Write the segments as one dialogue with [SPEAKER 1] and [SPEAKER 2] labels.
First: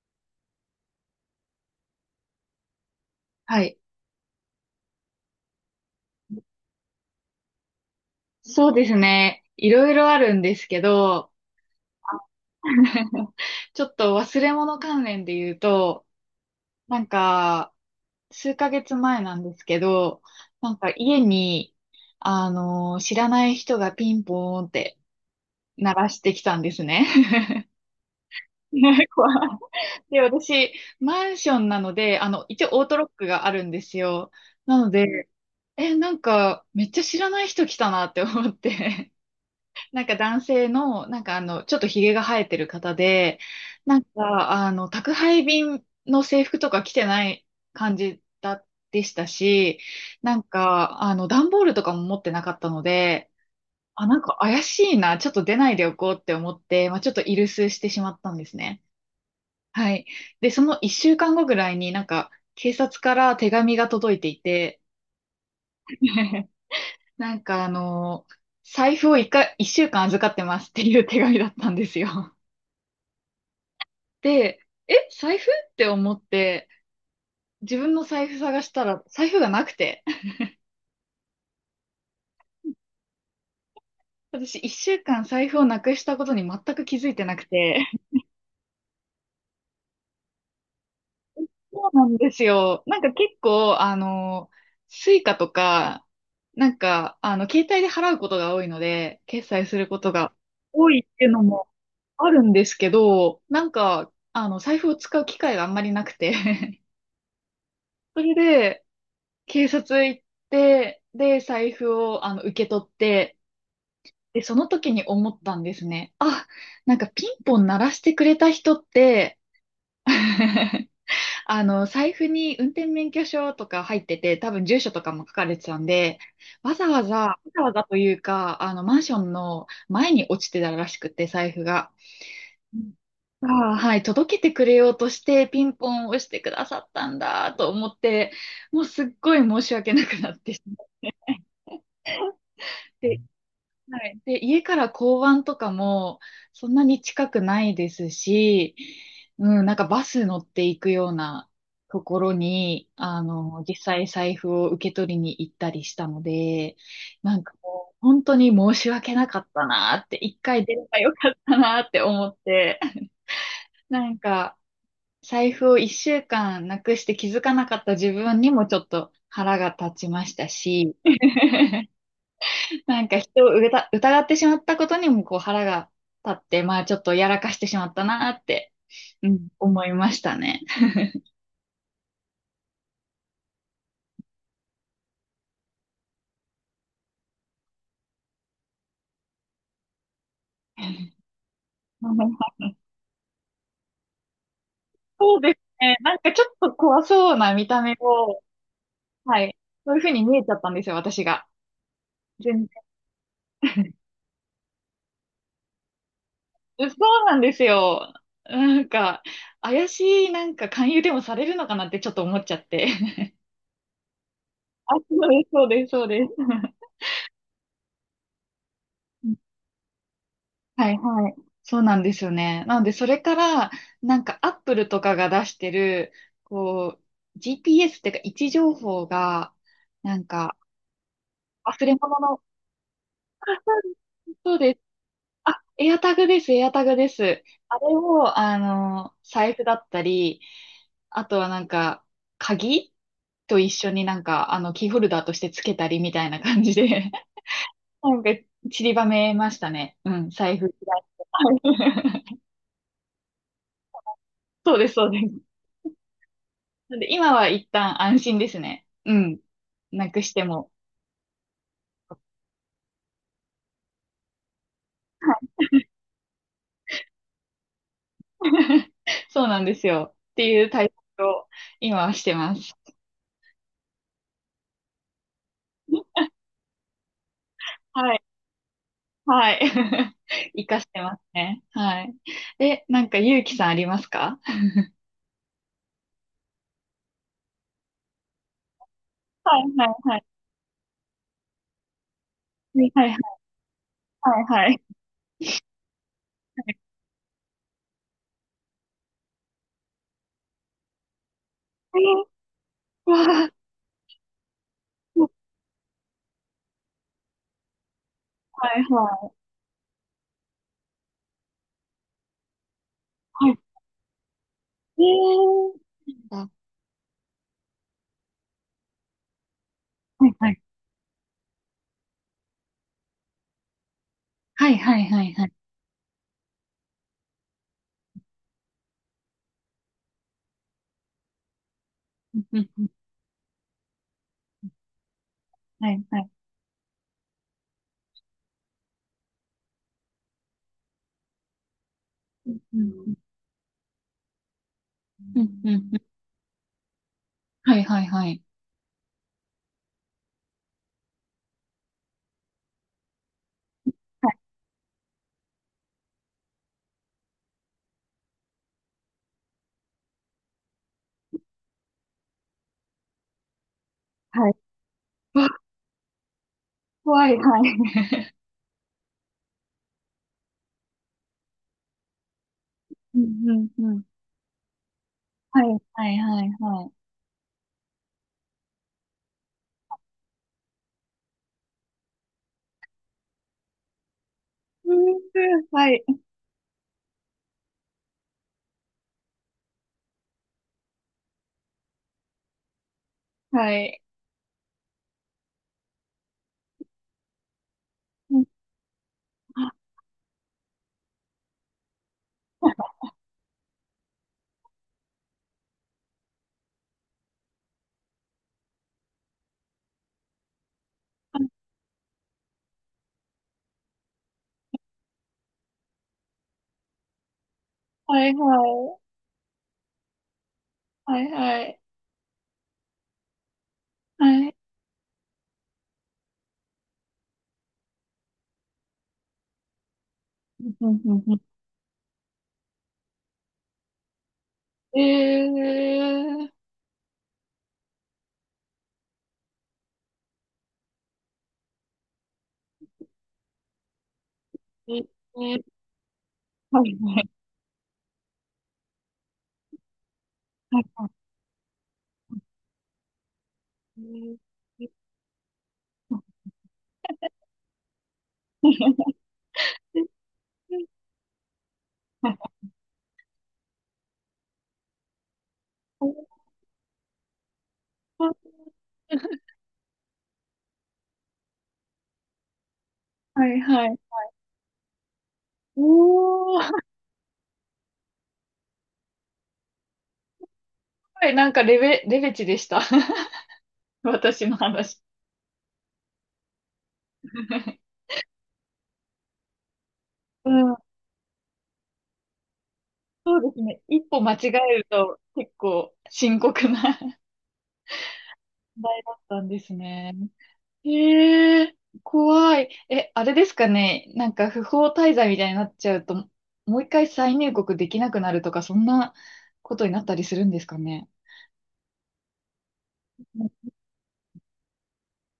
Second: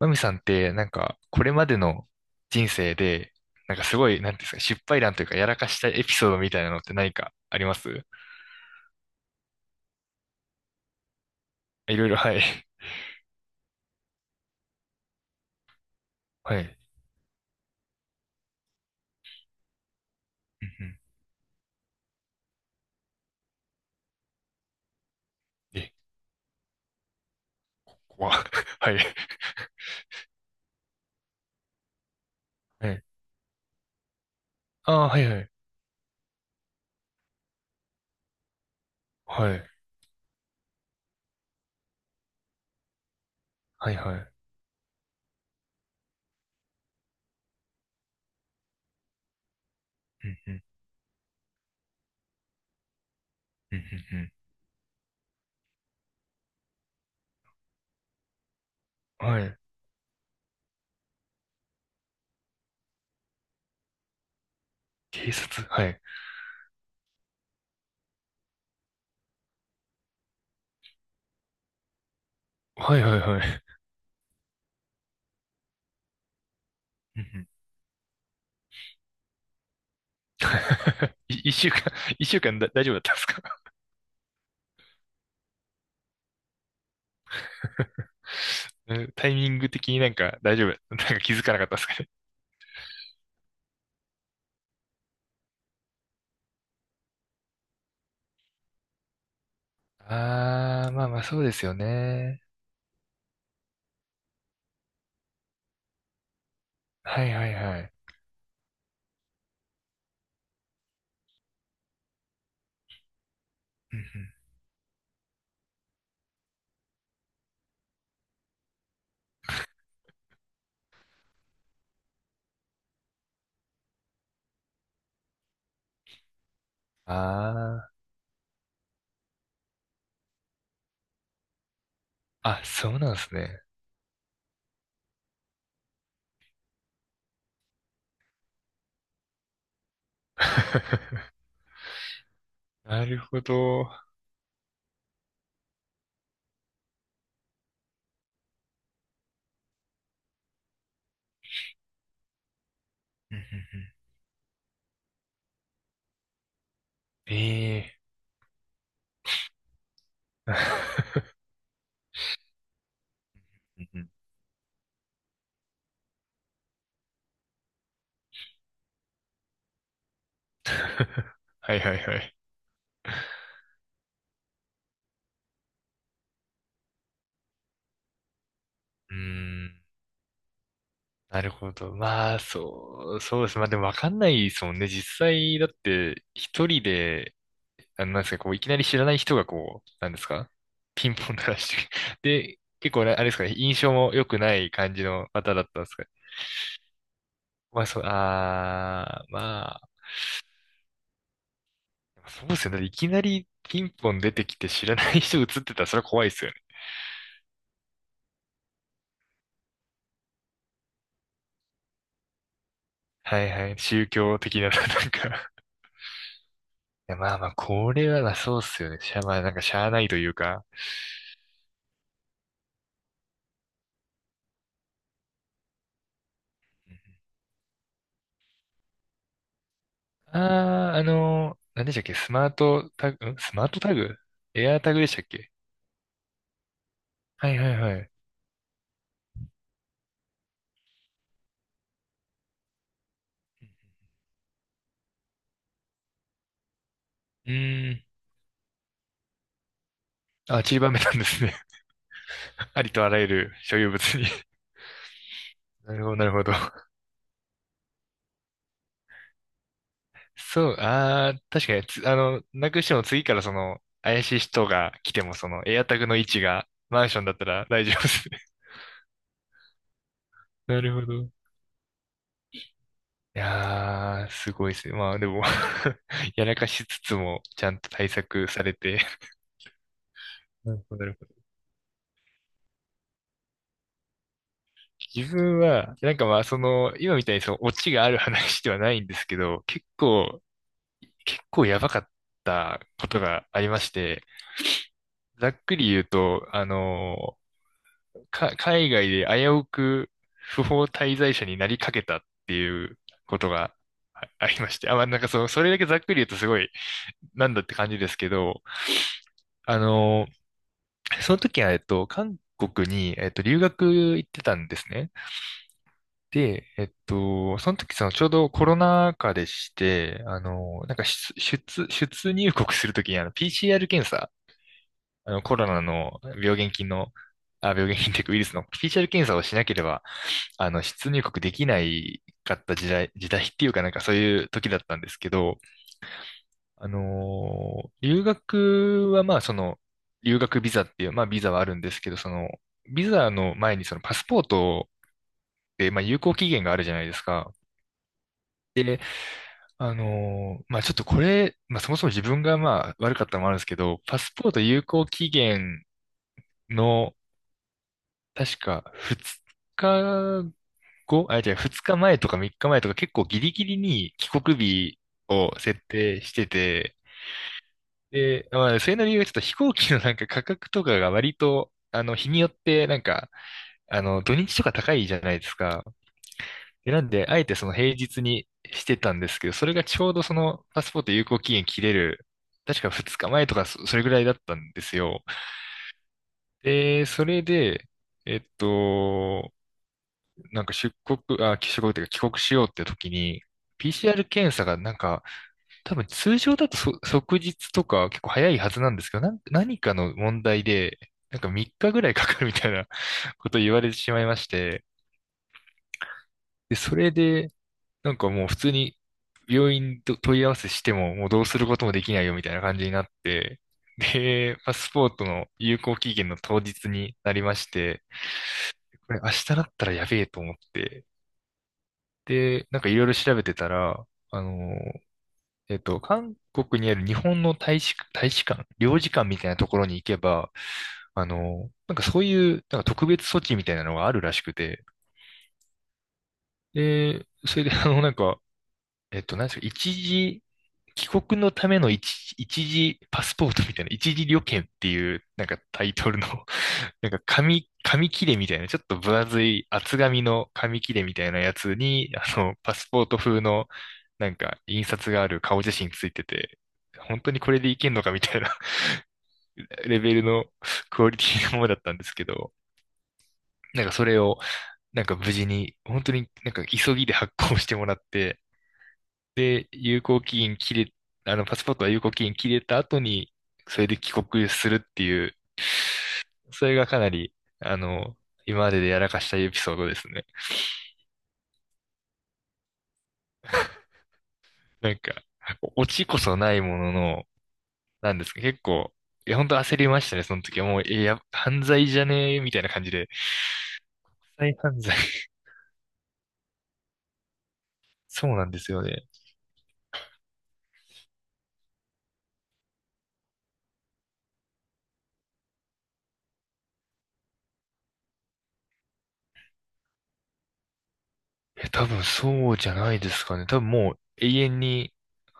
[SPEAKER 1] マミさんって、なんか、これまでの人生で、
[SPEAKER 2] は
[SPEAKER 1] な
[SPEAKER 2] い。
[SPEAKER 1] んかすごい、なんていうんですか、失敗談というか、やらかしたエピソードみたいなのって何かあります？
[SPEAKER 2] そうですね。いろいろあるんですけど、
[SPEAKER 1] いろいろ、はい。
[SPEAKER 2] ちょっと忘れ物関連で言うと、
[SPEAKER 1] はい。
[SPEAKER 2] なんか、数ヶ月前なんですけど、
[SPEAKER 1] うんう
[SPEAKER 2] 家に、知らない人がピンポーンって
[SPEAKER 1] ん。え、
[SPEAKER 2] 鳴らしてきたんですね。
[SPEAKER 1] 怖っ はい。
[SPEAKER 2] ね、怖い。で、私、マンションなので、一応オー
[SPEAKER 1] は
[SPEAKER 2] ト
[SPEAKER 1] い。
[SPEAKER 2] ロックがあるんですよ。なの
[SPEAKER 1] ああ、はい
[SPEAKER 2] で、
[SPEAKER 1] はい。
[SPEAKER 2] めっちゃ知らない人来たなって思って。
[SPEAKER 1] はい。
[SPEAKER 2] 男性の、ちょっとひげが生えてる方で、
[SPEAKER 1] はいはい。
[SPEAKER 2] 宅配便の制服とか着てない感じだ、でしたし、
[SPEAKER 1] うんうん。
[SPEAKER 2] 段ボールとかも持ってなかったので、
[SPEAKER 1] うん
[SPEAKER 2] あ、
[SPEAKER 1] うん
[SPEAKER 2] 怪しいな、ちょっと出ないでおこうって思って、まあ、ちょっとイルスしてしまったんですね。
[SPEAKER 1] うん。はい。
[SPEAKER 2] はい。で、その一週間後ぐらいに警察から手紙が届いていて、
[SPEAKER 1] 警察、はい。
[SPEAKER 2] なんかあの、財布を一週間預かってますっていう手紙だったんですよ。
[SPEAKER 1] はいはいはい。
[SPEAKER 2] で、財布って思って、
[SPEAKER 1] うんうん。
[SPEAKER 2] 自分の財布探したら、財布がなくて。
[SPEAKER 1] い一週間、一週間だ、大丈夫だったんですか？
[SPEAKER 2] 私、一週間財布をなくしたことに全く気づいてなくて。
[SPEAKER 1] うんタイミング的になんか大丈夫、なんか気づ かなかったです
[SPEAKER 2] そ
[SPEAKER 1] か
[SPEAKER 2] うな
[SPEAKER 1] ね。
[SPEAKER 2] んですよ。結構、スイカとか、携帯で払うことが多いので、決済することが
[SPEAKER 1] あ
[SPEAKER 2] 多
[SPEAKER 1] あ、
[SPEAKER 2] い
[SPEAKER 1] まあ
[SPEAKER 2] っ
[SPEAKER 1] まあ
[SPEAKER 2] ていう
[SPEAKER 1] そ
[SPEAKER 2] の
[SPEAKER 1] うです
[SPEAKER 2] も
[SPEAKER 1] よ
[SPEAKER 2] ある
[SPEAKER 1] ね。
[SPEAKER 2] んですけど、財布を使う機会があんまりなくて。
[SPEAKER 1] はいはいはい。
[SPEAKER 2] それで、警察行って、で、財布を、受け取って、
[SPEAKER 1] うんうん。
[SPEAKER 2] で、その時に思ったんですね。あ、ピンポン鳴らしてくれた人って、財布に運転免許証とか入ってて、多分住所とかも書かれてたんで、わざわざ、わざわざ
[SPEAKER 1] あ
[SPEAKER 2] というか、マンションの前に落ちてたらしくて、財布が。
[SPEAKER 1] あ、あ、
[SPEAKER 2] う
[SPEAKER 1] そ
[SPEAKER 2] ん。
[SPEAKER 1] うなんです
[SPEAKER 2] あ
[SPEAKER 1] ね。
[SPEAKER 2] あ、はい、届けてくれようとして、ピンポンを押してくださったんだと思って、もうすっごい申し訳なくなってしまっ
[SPEAKER 1] なる
[SPEAKER 2] て、
[SPEAKER 1] ほど。
[SPEAKER 2] はい。で、家から交番とかもそんなに近くないですし、うん、バス乗っていくようなところに、
[SPEAKER 1] うんうんう
[SPEAKER 2] 実
[SPEAKER 1] ん。
[SPEAKER 2] 際財布を受け取りに行ったりしたので、
[SPEAKER 1] え
[SPEAKER 2] もう
[SPEAKER 1] え。
[SPEAKER 2] 本当に申し訳なかったなって、一回出ればよ かったなって思って、
[SPEAKER 1] うんう
[SPEAKER 2] な
[SPEAKER 1] ん。
[SPEAKER 2] んか財布を一週間なくして気づかなかった自分にもちょっと腹が立ちましたし、
[SPEAKER 1] はい はいはい。
[SPEAKER 2] 人を疑ってしまったことにもこう腹が立って、まあちょっとやらかしてしまったなーって、
[SPEAKER 1] うー
[SPEAKER 2] うん、
[SPEAKER 1] ん、
[SPEAKER 2] 思いましたね。
[SPEAKER 1] なるほど。まあ、そう、そうです。まあでもわかんないですもんね。実際、だって、一人で、あの、なんですか、こう、いきなり知らない人がこう、なんですか、ピンポン鳴らして、で、結構ね、あれですかね、印象も良くない感じの
[SPEAKER 2] そうで
[SPEAKER 1] 方
[SPEAKER 2] す
[SPEAKER 1] だったんです
[SPEAKER 2] ね。
[SPEAKER 1] か？
[SPEAKER 2] ちょっと怖そうな見た
[SPEAKER 1] まあ、
[SPEAKER 2] 目
[SPEAKER 1] そう、
[SPEAKER 2] を、
[SPEAKER 1] ああ、
[SPEAKER 2] はい。
[SPEAKER 1] まあ、
[SPEAKER 2] そういうふうに見えちゃったんですよ、私が。
[SPEAKER 1] そうで
[SPEAKER 2] 全
[SPEAKER 1] すよ
[SPEAKER 2] 然。
[SPEAKER 1] ね。いきなりピン ポン出てきて知らない人映ってたらそれは怖いですよね。
[SPEAKER 2] そうなんですよ。なんか、怪しい、勧誘でもされるのかなってちょっと思っちゃって。
[SPEAKER 1] はいはい。宗教的な、な
[SPEAKER 2] あ、
[SPEAKER 1] ん
[SPEAKER 2] そう
[SPEAKER 1] か
[SPEAKER 2] です、
[SPEAKER 1] い
[SPEAKER 2] そうです、そうです。
[SPEAKER 1] や、まあまあ、これはな、そうっすよね。まあ、なんかしゃあないというか。
[SPEAKER 2] はいはい。そうなんですよね。なので、それから、アップルとかが出してる、こう、GPS っていうか、位置情報が、なん
[SPEAKER 1] あ
[SPEAKER 2] か、
[SPEAKER 1] あ、
[SPEAKER 2] 忘
[SPEAKER 1] 何で
[SPEAKER 2] れ
[SPEAKER 1] したっけ、
[SPEAKER 2] 物
[SPEAKER 1] ス
[SPEAKER 2] の、
[SPEAKER 1] マートタグ、
[SPEAKER 2] あ、
[SPEAKER 1] スマートタグ、
[SPEAKER 2] そう
[SPEAKER 1] エ
[SPEAKER 2] で
[SPEAKER 1] ア
[SPEAKER 2] す。
[SPEAKER 1] ータグでしたっけ？
[SPEAKER 2] あ、エアタグです、エアタグです。
[SPEAKER 1] はいはい
[SPEAKER 2] あれ
[SPEAKER 1] はい。
[SPEAKER 2] を、財布だったり、あとは鍵と一緒にキーホルダーとしてつけたりみたいな感じで、
[SPEAKER 1] うーん。
[SPEAKER 2] なんか、散りばめましたね。うん、財
[SPEAKER 1] あ、
[SPEAKER 2] 布。
[SPEAKER 1] 散りばめ
[SPEAKER 2] は
[SPEAKER 1] たんですね。
[SPEAKER 2] い。
[SPEAKER 1] ありとあらゆる所有物に。
[SPEAKER 2] そうです、そうです。
[SPEAKER 1] なるほど、なるほど。
[SPEAKER 2] なんで今は一旦安心ですね。うん。なくしても。
[SPEAKER 1] そう、ああ、確かにつ、あの、なくしても次からその、怪しい人が来ても、その、エアタグの位置がマンションだったら大丈夫ですね。
[SPEAKER 2] そうなんですよ。って いう
[SPEAKER 1] な
[SPEAKER 2] 対
[SPEAKER 1] るほど。
[SPEAKER 2] 策
[SPEAKER 1] い
[SPEAKER 2] を今はしてます。
[SPEAKER 1] やー、すごいですね。まあでも やらかしつつも、ちゃんと対
[SPEAKER 2] はい。
[SPEAKER 1] 策されて。
[SPEAKER 2] はい。活
[SPEAKER 1] な
[SPEAKER 2] か
[SPEAKER 1] る
[SPEAKER 2] し
[SPEAKER 1] ほ
[SPEAKER 2] て
[SPEAKER 1] ど、な
[SPEAKER 2] ま
[SPEAKER 1] る
[SPEAKER 2] す
[SPEAKER 1] ほど。
[SPEAKER 2] ね。はい。ゆうきさん、ありますか？
[SPEAKER 1] 自分は、なんかまあ、その、今みたいにその、オチがある話ではないんですけ
[SPEAKER 2] はい
[SPEAKER 1] ど、
[SPEAKER 2] は
[SPEAKER 1] 結
[SPEAKER 2] いはい。
[SPEAKER 1] 構、結構やばかった
[SPEAKER 2] は
[SPEAKER 1] こ
[SPEAKER 2] い
[SPEAKER 1] とがありまして、
[SPEAKER 2] はいはいはい。
[SPEAKER 1] ざっくり言うと、あのか、海外で危うく不法滞在者になりかけたっ
[SPEAKER 2] え
[SPEAKER 1] ていう
[SPEAKER 2] ー。
[SPEAKER 1] こと
[SPEAKER 2] わ
[SPEAKER 1] がありまして。あ、まあ、なん
[SPEAKER 2] あ。
[SPEAKER 1] かその、それだけざっくり言うとすごい、なんだって感じですけど、
[SPEAKER 2] はいは
[SPEAKER 1] あの、その時は、韓国に、
[SPEAKER 2] いはい。
[SPEAKER 1] 留学行ってたんです
[SPEAKER 2] え
[SPEAKER 1] ね。
[SPEAKER 2] ー。あ、
[SPEAKER 1] で、その時、その、ちょうどコロナ禍でして、
[SPEAKER 2] はいはい
[SPEAKER 1] なんか出入国するときに、PCR 検査、
[SPEAKER 2] はいはいはいはい。
[SPEAKER 1] コロナの病原菌の、あ、病原菌っていうかウイルスの PCR 検査をしなければ、出入国できない
[SPEAKER 2] うん
[SPEAKER 1] か
[SPEAKER 2] う
[SPEAKER 1] っ
[SPEAKER 2] ん
[SPEAKER 1] た
[SPEAKER 2] うん。
[SPEAKER 1] 時代、時代っていうかなんかそういう時だったんですけど、
[SPEAKER 2] はいはい。
[SPEAKER 1] 留学はまあその、留学ビザっていう、まあビザはあるんですけど、その、
[SPEAKER 2] う
[SPEAKER 1] ビ
[SPEAKER 2] ん
[SPEAKER 1] ザの前にそのパスポート
[SPEAKER 2] うんうんうん
[SPEAKER 1] で、
[SPEAKER 2] う
[SPEAKER 1] まあ
[SPEAKER 2] ん。
[SPEAKER 1] 有効期限があるじゃないですか。
[SPEAKER 2] はいはいはい。
[SPEAKER 1] で、まあちょっとこれ、まあそもそも自分がまあ悪かったのもあるんですけど、パ
[SPEAKER 2] は
[SPEAKER 1] ス
[SPEAKER 2] い
[SPEAKER 1] ポート有効期限の、確か2日じゃあ2日前とか3日前とか結構ギリギリに帰
[SPEAKER 2] はい。
[SPEAKER 1] 国日
[SPEAKER 2] わ、
[SPEAKER 1] を設定してて、
[SPEAKER 2] 怖い。はい。
[SPEAKER 1] で、まあ、それの理由はちょっと飛行機のなんか価格とかが割と、日によってなん
[SPEAKER 2] う
[SPEAKER 1] か、
[SPEAKER 2] んうんうん。
[SPEAKER 1] 土日とか高いじゃないです
[SPEAKER 2] はい
[SPEAKER 1] か。
[SPEAKER 2] はいはいはい。
[SPEAKER 1] で、なんで、あえてその平日にしてたんですけど、それがちょうどそのパスポート有効期限切れる、確か2日前とかそれぐらいだったんで
[SPEAKER 2] う
[SPEAKER 1] す
[SPEAKER 2] んう
[SPEAKER 1] よ。
[SPEAKER 2] ん。はい。
[SPEAKER 1] で、それで、えっと、なんか出国、あ、帰国というか帰国しようって時に、
[SPEAKER 2] はい。
[SPEAKER 1] PCR 検査がなんか、多分通常だと即日とか結構
[SPEAKER 2] うん。
[SPEAKER 1] 早いはずなんですけど、何かの問題で、なんか3日ぐらいかかるみたいな ことを言われてしまいまして、で、それで、なんかもう普通に病院と問い合わせしても、もうどうすることもできないよみたいな感じになって、で、パスポートの有効期限の当日になりまして、
[SPEAKER 2] はいはい。
[SPEAKER 1] これ明日だったらやべえと思って、
[SPEAKER 2] はいはい。
[SPEAKER 1] で、なんかいろいろ調べてたら、あ
[SPEAKER 2] はい。
[SPEAKER 1] の、韓国にある日本の大使、大使館、領事館みたいなところに行けば、
[SPEAKER 2] うんうんう
[SPEAKER 1] なんかそういう、なんか特別措置みたいなのがあるらしくて、
[SPEAKER 2] ん。えー。
[SPEAKER 1] で、それでなんか、なんですか、一時、帰国のための一時パスポートみたいな、一時旅券って
[SPEAKER 2] え
[SPEAKER 1] いう、なんか
[SPEAKER 2] え。
[SPEAKER 1] タイトルの
[SPEAKER 2] はい
[SPEAKER 1] なんか
[SPEAKER 2] はい
[SPEAKER 1] 紙切れみたいな、ちょっと分厚い厚紙の紙
[SPEAKER 2] はい
[SPEAKER 1] 切れ
[SPEAKER 2] は
[SPEAKER 1] みたいなやつに、パスポート風の、
[SPEAKER 2] い。え
[SPEAKER 1] なん
[SPEAKER 2] ー。
[SPEAKER 1] か、印刷がある顔写真ついてて、本当にこれでいけんのかみたいな レベルのクオリティのものだったんですけど、なんかそれを、なんか無事に、本当になんか急ぎで発行してもらって、で、有効期限切れ、パスポートは有効期限切れた後に、
[SPEAKER 2] はい
[SPEAKER 1] そ
[SPEAKER 2] は
[SPEAKER 1] れで
[SPEAKER 2] い。
[SPEAKER 1] 帰国するっていう、
[SPEAKER 2] お
[SPEAKER 1] それ
[SPEAKER 2] ー。
[SPEAKER 1] がかなり、あの、今まででやらかしたエピソードですね。
[SPEAKER 2] はい、レベチでした。私の
[SPEAKER 1] なん
[SPEAKER 2] 話。
[SPEAKER 1] か、オチこそないものの、なんですか、結構、いや、本当焦りましたね、その
[SPEAKER 2] う
[SPEAKER 1] 時は。
[SPEAKER 2] ん、
[SPEAKER 1] もう、え、や、犯罪じゃねえ、みたいな感じで。
[SPEAKER 2] そうですね。一歩間違え
[SPEAKER 1] 再犯
[SPEAKER 2] る
[SPEAKER 1] 罪。
[SPEAKER 2] と 結構深刻な。
[SPEAKER 1] そうなんですよ
[SPEAKER 2] 題
[SPEAKER 1] ね。
[SPEAKER 2] だったんですね。へえ、怖い。え、あれですかね。不法滞在みたいになっちゃうと、もう一回再入国できなくなるとか、そんなことになったりするんですかね。
[SPEAKER 1] え、多分そうじゃないですかね。多分もう永遠に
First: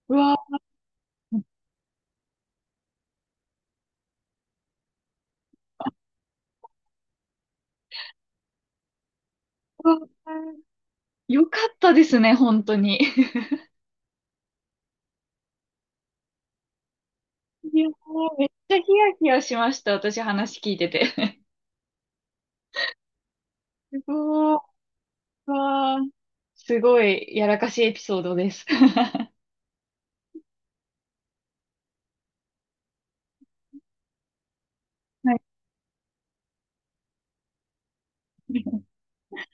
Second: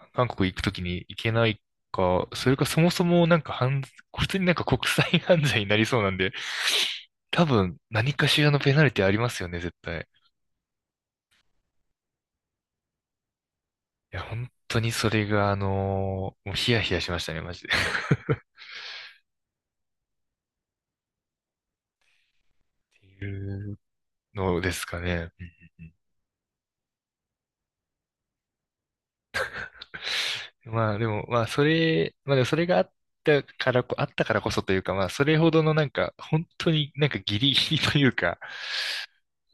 [SPEAKER 2] う
[SPEAKER 1] 韓
[SPEAKER 2] わ、
[SPEAKER 1] 国行くときに行け
[SPEAKER 2] う
[SPEAKER 1] ないか、それかそもそもなんか普通になんか国際犯罪になりそうなんで、多分何かしらのペナルティありますよね、絶
[SPEAKER 2] わ、
[SPEAKER 1] 対。
[SPEAKER 2] よかったですね、本当に。
[SPEAKER 1] いや、本当にそれがもうヒヤヒヤしましたね、マジで。っ
[SPEAKER 2] いやー、めっちゃヒヤヒヤしました、私話聞いてて。
[SPEAKER 1] ていう
[SPEAKER 2] すごい、
[SPEAKER 1] のですかね。う
[SPEAKER 2] う
[SPEAKER 1] んうん
[SPEAKER 2] わー、すごいやらかしいエピソードです。
[SPEAKER 1] うん。まあでも、まあそれ、まあでもそれがあったからこそというか、まあそ
[SPEAKER 2] は
[SPEAKER 1] れ
[SPEAKER 2] い。
[SPEAKER 1] ほどのなんか、本当になんかギリギリというか、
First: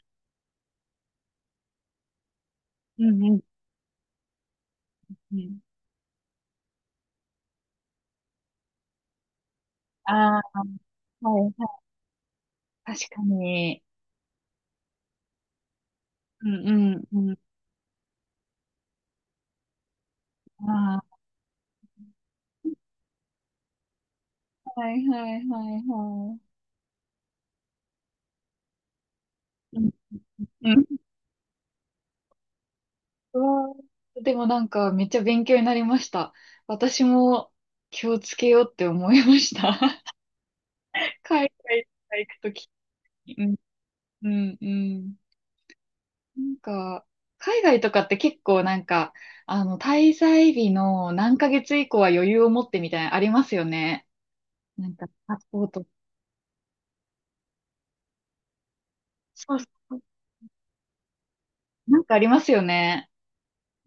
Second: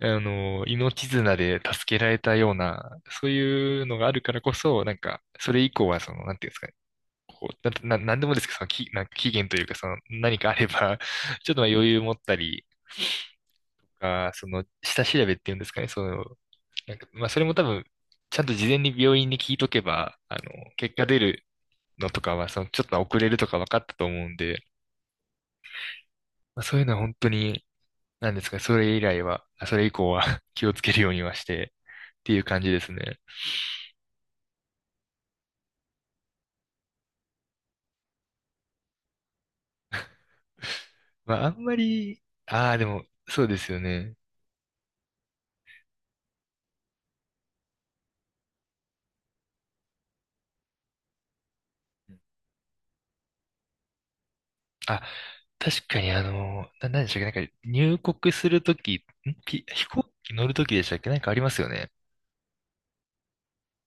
[SPEAKER 1] 命綱で助けられたような、
[SPEAKER 2] うん
[SPEAKER 1] そう
[SPEAKER 2] うん
[SPEAKER 1] いうのがあるからこそ、なん
[SPEAKER 2] う
[SPEAKER 1] か、そ
[SPEAKER 2] ん。
[SPEAKER 1] れ以降は、その、なんていうんですかね、こう、なんでもですけど、その、なんか期限というか、その、
[SPEAKER 2] あ
[SPEAKER 1] 何かあれば、
[SPEAKER 2] あ、は
[SPEAKER 1] ちょっとまあ
[SPEAKER 2] い。
[SPEAKER 1] 余裕持ったり
[SPEAKER 2] 確かに。
[SPEAKER 1] とか、その、下調べっていうんですかね、その、
[SPEAKER 2] うん
[SPEAKER 1] なんか、
[SPEAKER 2] う
[SPEAKER 1] ま
[SPEAKER 2] ん
[SPEAKER 1] あ、
[SPEAKER 2] うん。
[SPEAKER 1] それも多分、ちゃんと事前に病院に聞いとけば、結果
[SPEAKER 2] あ
[SPEAKER 1] 出るのとかは、その、ちょっと遅れるとか分かったと思うんで、
[SPEAKER 2] あ、はいはいはいは
[SPEAKER 1] まあ、そういうのは本当に、なんですかね、それ以来は、
[SPEAKER 2] い。
[SPEAKER 1] そ
[SPEAKER 2] う
[SPEAKER 1] れ
[SPEAKER 2] ん
[SPEAKER 1] 以降は 気
[SPEAKER 2] う
[SPEAKER 1] をつけ
[SPEAKER 2] ん。
[SPEAKER 1] るようにはして、っていう感じですね。
[SPEAKER 2] うわー、でもめっちゃ勉強になりました。私も気をつけようって思いました。
[SPEAKER 1] まあ、あ
[SPEAKER 2] 海
[SPEAKER 1] んま
[SPEAKER 2] 外とか
[SPEAKER 1] り、
[SPEAKER 2] 行くとき
[SPEAKER 1] ああ、でも、
[SPEAKER 2] に。う
[SPEAKER 1] そう
[SPEAKER 2] ん、
[SPEAKER 1] ですよね。
[SPEAKER 2] うん、うん。なんか、海外とかって結構滞在日の何ヶ月以降は
[SPEAKER 1] うん。
[SPEAKER 2] 余裕を持ってみたいなのありますよね。
[SPEAKER 1] あ、
[SPEAKER 2] パスポート。
[SPEAKER 1] 確かに、何でしたっけ、なんか入国するとき、
[SPEAKER 2] そうそ
[SPEAKER 1] 飛
[SPEAKER 2] う。
[SPEAKER 1] 行機乗るときでしたっけ、なんかありますよね。
[SPEAKER 2] なんかありますよね。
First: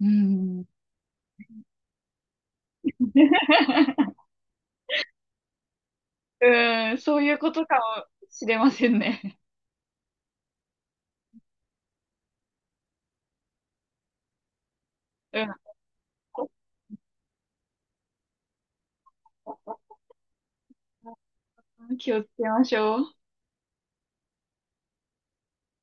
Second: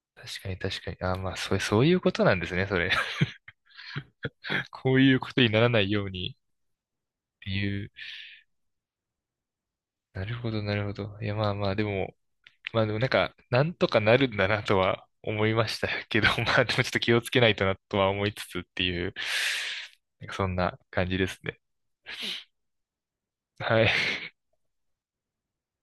[SPEAKER 2] う
[SPEAKER 1] 確かに
[SPEAKER 2] ん。
[SPEAKER 1] 確かに。ああまあ、そういうことなんですね、それ。こういうことにならないようにっ
[SPEAKER 2] うん、そういう
[SPEAKER 1] て
[SPEAKER 2] ことか
[SPEAKER 1] いう。
[SPEAKER 2] もしれませんね。
[SPEAKER 1] なるほど、なるほど。いや、まあまあ、でも、まあでもなんか、なんとかなるんだなとは
[SPEAKER 2] う
[SPEAKER 1] 思
[SPEAKER 2] ん。
[SPEAKER 1] いましたけど、まあでもちょっと気をつけないとなとは思いつつっていう、なんかそんな感じですね。
[SPEAKER 2] 気をつけましょう。
[SPEAKER 1] はい。